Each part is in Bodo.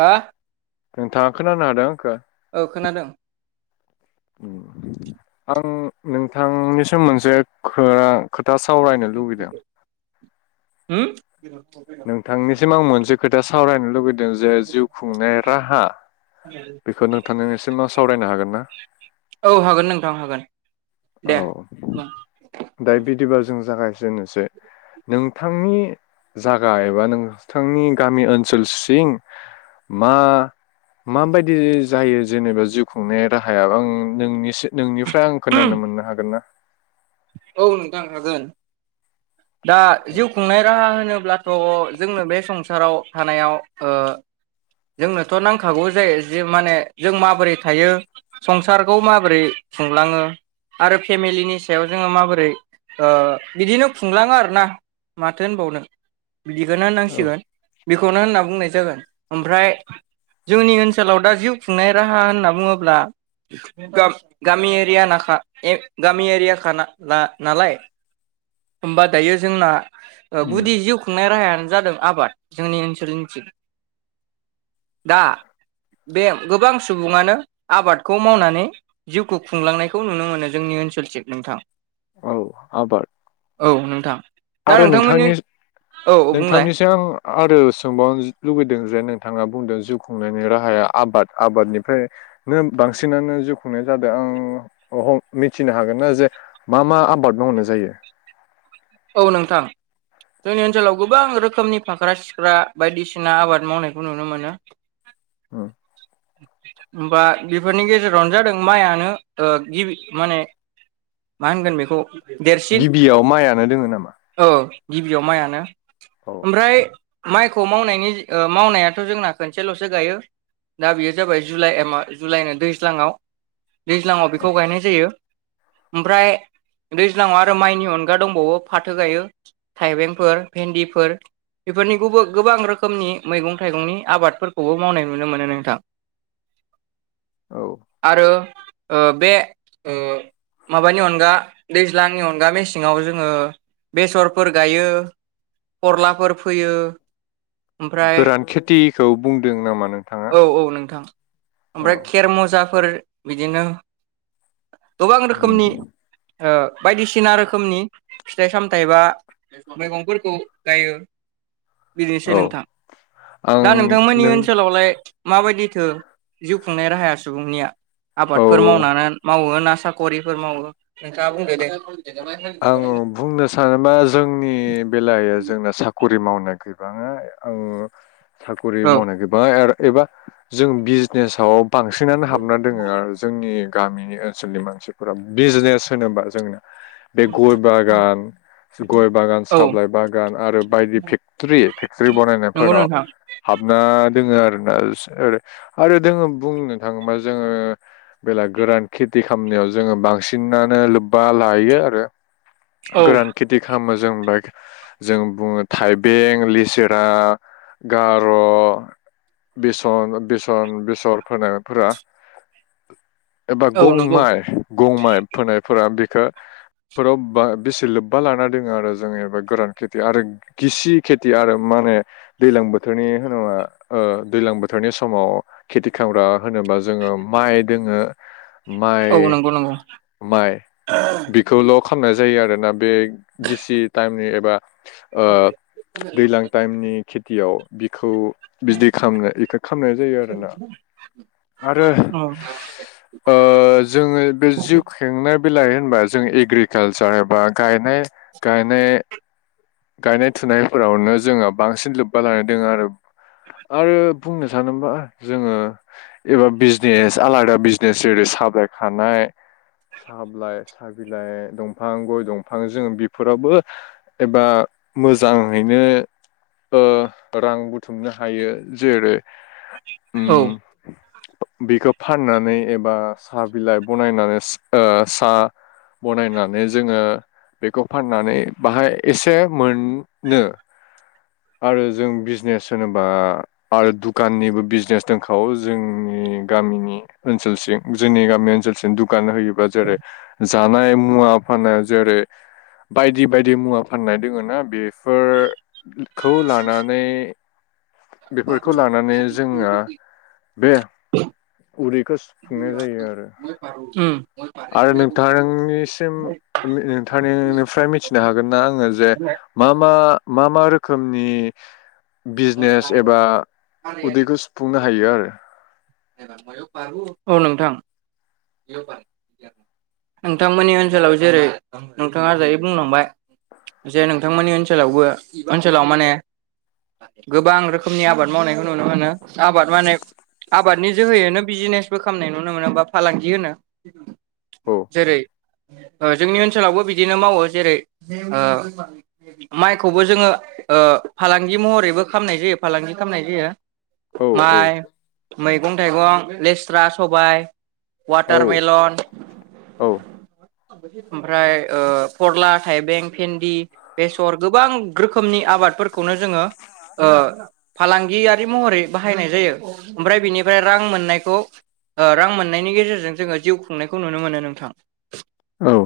हा नोंथाङा खोनानो हादों आखो? औ खोनादों आं नोंथांनिसिम मोनसे [unintelligible] खोथा सावरायनो लुुबैदों होम [inaudible] सिम आं मोनसे खोथा सावरायनो लुुबैद दों जे जिउ खुंनाय राहा बेखौ नोंथांनिसिम सावरायनो हागोन ना? औ हागोन नोंथां हागोन औ दे बुं। दा बिदिब्लाा जों जागायजेननोसै नों थांनि जागा एबा नोंथांनि गामि ओनसोल सिं मा-माबायदि जायो जेनेबा जिउ खुंनाय राहाया आं नोंनिसि नोंनिफ्राय आं खोनानो मोन नो हागोन ना औ नोंथां हागोन। दा जिउ खुंनाय राहा होनो ब्लाथ' जोंनो बे संसाराव थानायाव ओ जोंनोथ' नांखागौ जायो जे माने जों माबोरै थायो संसारखौ माबोरै खुंलाङो आरो फेमिलिनि सायाव जोङो माबोरै ओ बिदिनो खुंलाङो आरोना माथो होनबावनो। बिदिखौनो औ होननांसिगोन। बेखौनो होनना बुंनाय जागोन। ओमफ्राय जोंनि ओनसोलाव दा जिउ खुंनाय राहा होनना बुङोब्ला, गा-गामि एरिया माखा ए- गामि एरिया खा ना-ना-नालाय होमबा दायो जोंना ओ उम गुदि जिउ खुं नाय राहायानो जादों आबाद जोंनि ओनसोलनि थिं [inaudible] दा बे गोबां सुबुङानो आबादखौ मावनानै जिउखौ खुंलांनायखौ नुनो मोनो जोंनि ओनसोलथिं नोंथां। औ आबाद औ नोंथां [inaudible] दा आरो नोंथांमोननि नोंथांनि औ [inaudible] बुंलाय नोंथांनिसिम आं आरो सोंबावनो लुबैदों जे नों नोंथाङा बुंदों जिउ खुंनायनि राहाया आबाद आबादनिफ्रायनो बांसिनानो जिउ खुंनाय जादों आं मिथिनो हागोन ना जे मा मा आबाद मावनाय जायो? औ नोंथां जोंनि ओनसोलाव गोबां रोखोमनि फाख्रा सिख्रा बायदिसिना आबाद मावनायखौ नुनो मोनो। उम होमबा बेफोरनि गेजेरावनो जादों माइआनो ओ गिबि माने, मा होनगोन बेखौ? देरसिन गिबियाव माइयानो दोङो नामा? औ गिबियाव माइयानो। औ ओमफ्राय माइखौ मावनायनि ओ मावनायाथ' जोंना खनसेल'सो गायो दा बेयो जाबाय जुलाइ मा- जुलाइनो दैज्लाङाव दैज्लाङाव बेखौ गायनाय जायो। ओमफ्राय, दैज्लाङाव आरो माइनि अनगा दंबावो फाथो गायो थाइबेंफोर भेन्दिफोर बेफोरनि गुब- गोबां रोखोमनि मैगं थाइगंनि आबादफोरखौबो मावनाय नुनो मोनो नों थां औ [inaudible] आरो ओ बे ओ माबानि अनगा दैज्लांनि अनगा मेसेङाव जोङो बेसरफोर गायो खरलाफोर फोयो। ओमफ्राय गोरान खेतिखौ बुंदों नामा नोंथाङा? औ औ नोंथां। औ ओमफ्राय खेर मुजा फोर बिदिनो गोबां उम रोखोमनि ओ बायदिसिना रोखोमनि फिथाइ सामथायाइ बा मैगंफोरखौ गायो। बिदिनोसै औ नोंथां। आं दा नोंथांमोननि नों ओनसोलावलाय माबायदिथो जिउ खुंनाय राहाया सुबुंनिया? आबादफोर औ मावनानै मावो ना साकरिफोर मावो नोंथाङा बुंदो दे। आङो बुंनो सानाबा जोंनि बेलायाव जोंना साक रि मावनाय गैबाङा औ साकरि औ मावनाय [unintelligible] एबा जों बिजनेसाव बांसिनानो हाबना दोङो आरो जोंनि गामिनि ओनसोलनि मानसिफोरा बिजनेस होनोबा जोंनो बे गय बागान गय बागान औ साबलाइ बागान आरो बायदि फेक्टरि फेक्टरि नंगौ बानायनायफोरनाव नोंथां हाबना दोङो आरो ओ आरो जोङो बुंनो थाङोबा जोङो बेला गोरान खेथि खालामनायाव जोङो बांसिनानो लोब्बा लायो आरो औ गोरान खेथि खालाम [unintelligible] जों जों बुङो थाइबें, लिसेरा, गार' बेसन बेसन बेसर फुनायफोरा एबा औ गं नंगौ माइ गं माइ फोनायफोरा बे खो फोराव बा बेसे लोब्बा लाना दोङो आरो [unintelligible] गोरान खेथि आरो गिसि खेथि आरो माने दैलां बोथोरनि होनोबा ओ दैलां बोथोरनि समाव खेथि खामग्रा होनोबा जोङो माइ दोङो औ माइ नंगौ नंगौ माइ बि [unintelligible] खामनाय जायो आरोना बे गिसि टाइमनि एबा ओ दैलां टाइमनि खेथियाव बिखौ बिदि खामनो इदि खामनाय जायो आरोना आरो औ अ जोङो बे जिउ खेंनाय बिलाय होनबा जों एग्रिकालसार एबा गायनाय गायनाय गायनाय थुनायफोरावनो जोङो बांसिन लोब्बा लानाय दङ आरो आरो बुंनो सानोबा जोङो एबा बिजनेस आलादा बिजनेस जेरै साब्लाय खानाय साब्लाइ साहा बिलाइ दंफां गय दंफां जों बेफोरावबो एबा मोजाङैनो अ रां बुथुमनो हायो जेरै औ उम बेखौ फाननानै एबा साहा बिलाइ बनायनानै ओ सा बनायनानै जोङो बेखौ फाननानै बाहाय एसे मोनो आरो जों बिजनेस होनोबा आरो दुकाननिबो बिजनेस दंखावो जोंनि गामिनि ओनसोलसिम जोंनि गामि ओनसोलसिम दुखान होयोबा जेरै जानाय मुवा फाननाय जेरै बायदि बायदि मुवा फाननाय दोङो ना बे फोर खौ लानानै बेफोरखौ लानानै जोङो बे उदैखौ सुफुंनाय जायो आरो। उम आरो नोंथांनिसिम नोंथांनिफ्राय मिथिनो हागोन ना आङो जे मा मा मा मा रोखोमनि बिजनेस एबा उदैखौ सुफुंनो हायो आरो? औ नोंथां नोंथांमोननि ओनसोलाव जेरै नोंथाङा दायो बुंलांबाय जे नोंथांमोननि ओनसोलावबो ओनसोलाव माने गोबां रोखोमनि आबाद मावनायखौ नुनो मोनो आबाद माने आबादनि जोहोयैनो बिजिनेसबो खालामनाय नुनो मोनो बा फालांगि होनो। औ जेरै जोंनि ओनसोलावबो बिदिनो मावो। जेरै ओ माइखौबो जोङो ओ फालांगि महरैबो खामनाय जायो फालांगि खामनाय जायो। औ औ। माइ मैगं थाइगं लेस्रा, सबाय वाटारमेलन औ ओमफ्राय ओ फरला, थाइबें, भेन्दि, बेसर गोबां रोखोमनि आबादफोरखौनो ओ जोङो फालांगियारि महरै बाहायनाय जायो। ओमफ्राय बिनिफ्राय रां मोननायखौ ओ रां मोननायनि गेजेरजों जोङो जिउ खुंनायखौ नुनो मोनो नोंथां।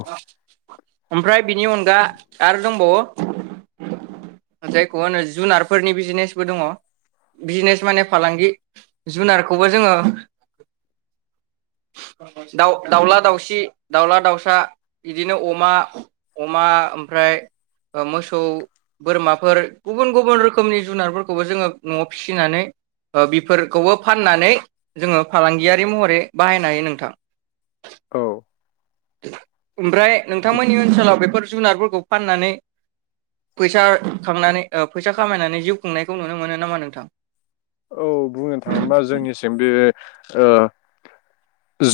औ ओमफ्राय बिनि अनगा आरो दंबावो। जायखौ होनो जुनारफोरनि बिजनेसबो दङ'।बिजनेस माने फालांगि। जुनारखौबो जोङो दाउ दाउला दाउसि दाउला दाउसा बिदिनो अमा अमा ओमफ्राय ओ मोसौ बोरमाफोर गुबुन गुबुन रोखोमनि जुनारफोरखौबो जोङो न'आव फिसिनानै ओ बेफोर खौबो फाननानै जोङो फालांगियारि महरै बाहायनो हायो नोंथां। औ। [inaudible] ओमफ्राय नोंथांमोननि ओनसोलाव बेफोर जुनारफोरखौ फाननानै फैसा खांनानै ओ फैसा खामायनानै जिउ खुंनायखौ नुनो मोनो नामा नोंथां? औ बुंनो थाङोबा जोंनिसिम बे ओ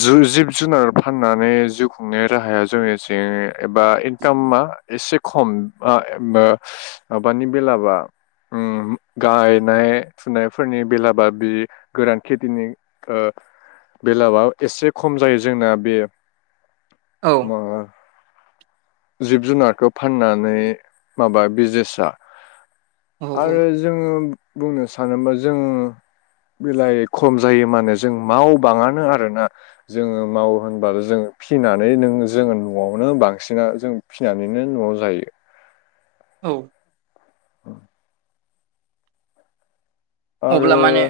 जो जिब जुनार फाननानै जिउ खुंनाय राहाया जोंनिथि बा इनकामा एसे खम [unintelligible] माबानि बेलाबा उम गायनाय फुनाय फोरनि बेलाबा बे गोरान खेथिनि ओ बेलाबा एसे खम जायो जोंना बे औ माबा जिब जुनारखौ फाननानै माबा बिजनेसा औ औ आरो जोङो बुंनो सानोबा जों बेलाइ खम जायो माने जों मावबाङानो आरोना जोङो मावो होनबाल' जों फिनानै नों जोङो न'आवनो बांसिना जों फिसिनानैनो न'आव जायो। औ। औ। अब्ला आरो माने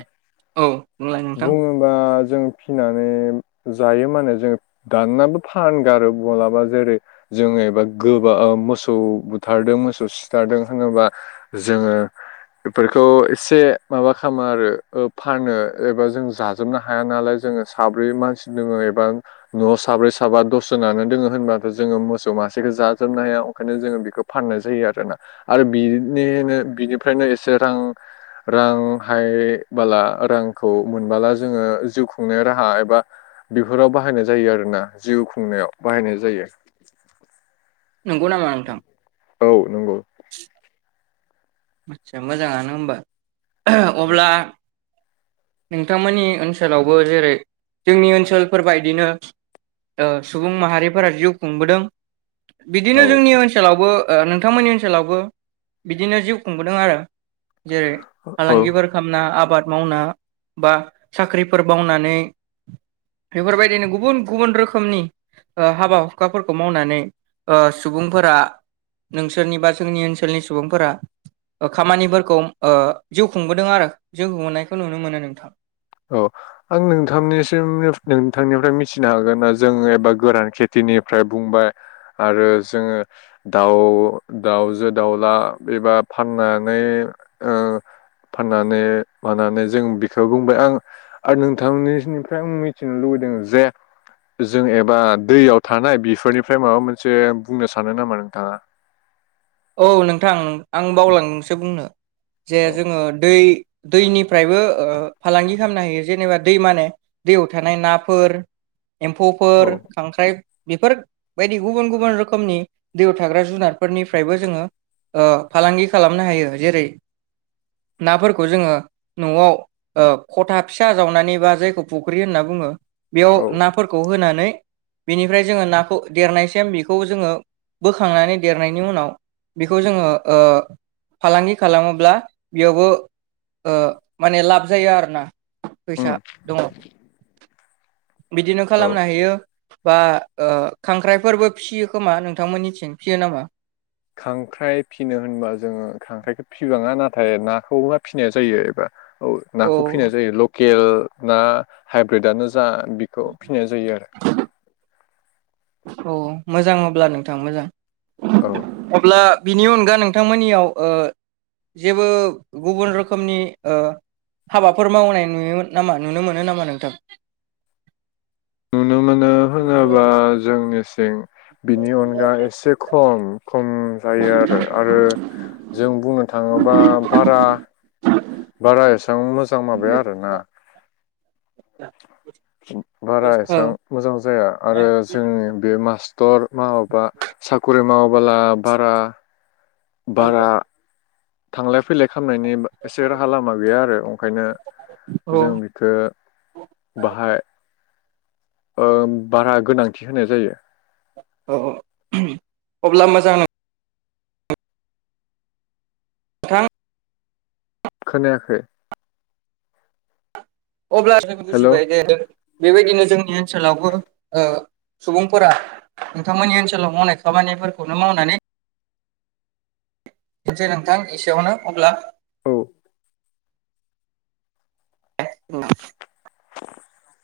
औ। बुंलाय नोंथां बुङोबा जों फिनानै जायो माने जो दाननाबो फानगारो माब्लाबा जेरै जोङो एबा गोबा मोसौ बुथारदों मोसौ सिथारदों होनोबा जोङो बेफोरखौ एसे माबा खामो आरो ओ फानो। एबा जों जाजोबनो हाया नालाय जोङो साब्रै मानसि दोङो एबा न'आव साब्रै साबा दस जोनानो दोङो होनबाथ' जोङो मोसौ मासेखो जाजोबनो हाया ओंखायनो जोङो बेखो फाननाय जायो आरोना आरो बिनिनो बिनिफ्रायनो एसे रां रां हाय बाला रां खौ मोनबोला जोङो जिउ खुंनाय राहा एबा बिफोराव बाहायनाय जायो आरो ना जिउ खुंनायाव बाहायनाय जायो। नंगौ नामा नोंथां? औ नंगौ आस्सा मोजाङानो ओमबा। अब्ला नोंथांमोननि ओनसोलावबो जेरै जोंनि ओनसोलफोरबायदिनो ओ सुबुं माहारिफोरा जिउ खुंबोदों। बिदिनो औ जोंनि ओनसोलावबो नोंथांमोननि ओनसोलावबो बिदिनो जिउ खुंबोदों आरो जेरै औ फालांगिफोर खालामना आबाद मावना बा साख्रिफोर मावनानै बेफोरबायदिनो गुबुन गुबुन रोखोमनि हाबा हुखाफोरखौ मावनानै सुबुंफोरा नोंसोरनि बा जोंनि ओनसोलनि सुबुंफोरा खामानिफोरखौ जिउ खुंबोदों आरो जिउखौोनायखौ नुनो मोनो नोंथां औ आं नोंथांनिसिम नोंथांनिफ्राय मिथिनो हागोन न जों एबा गोरान खेथिनिफ्राय बुंबाय आरो जोङो दाउ दाउजो दाउला एबा फाननानै फाननानै मानानै जों बेखौ बुंबाय आं आरो नोंथांनिनिफ्राय आ मिथिनो लुबैदों जे जों एबा दैयाव थानाय बेफोरनिफ्राय माबा मोनसे बुंनो सानो नामा नोंथाङा? औ नोंथां आं बावलांदोंसो बुंनो जे औ जोङो दै दैनिफ्रायबो फालांगि खालामनो होयो जेनेबा दै माने दैयाव थानाय नाफोर एम्फौफोर औ खांख्राइ बेफोरबायायदि गुबुन गुबुन रोखोमनि दैयाव थाग्रा जुनारफोरनि फ्रायबो जोङो फालांगि खालामनो हायो जेरै नाफोरखौ जोङो न'आव खथा फिसा जावनानै बा जायखौ फुख्रि होनना बुङो बेयाव नाफोरखौ होनानै बेनिफ्राय जोङो नाखौ देरनायसिम बेखौ जोङो बोखांनानै देरनायनि उनाव बेखौ जोङो ओ फालांगि खालामोब्ला बेयावबो ओ माने लाब जायो आरोना फैसा उम दङ बिदिनो औ खालामनो हायो बा ओ खांख्राइफोरबो फियो खोमा नोंथांमोननिथिं फियो नामा? खांख्राइ फिनो होनबा जोङो खांख्राइखौ फिबाङा नाथाय नाखौ बा फिनाय जायो एबा औ नाखौ फिसिनाय जायो लख एल ना हाइब्रिद आनो जा जा बेखौ फिनाय जायो आरो औ मोजां अब्ला नोंथां मोजां औ अब्ला बिनि अनगा नोंथांमोननियाव ओ जेबो गुबुन रोखोमनि ओ हाबाफोर मावनाय नुयोमोन नामा नुनो मोनो नामा नोंथां? नुनो मोनो होनोबा जोंनि सिं बिनि अनगा एसे खम खम जायो आरो आरो जों बुंनो थाङोबा बारा बारा एसे बां मोजां माबाया आरो ना [unintelligible] बारा औ एसां मोजां जाया आरो जोंनि बे मास टर मावाबा साखरि मावाबोला बारा बारा थांलाय फैलाय खामनायनि एसे राहा लामा गैया आरो अंखायनो औ जों बिखो बाहाय ओ बारा गोनांथि होनाय जायो औ अब्ला मोजां नों थां खोनायाखै? अब्ला जों हेल' औ बुजिबाय दे बेबायदिनो जोंनि ओनसोलावबो ओ सुबुंफोरा नोंथांमोननि ओनसोलाव मावनाय खामानिफोरखौनो मावनानै [unintelligible] नोंथां एसेयावनो अब्ला नों उम। [unintelligible]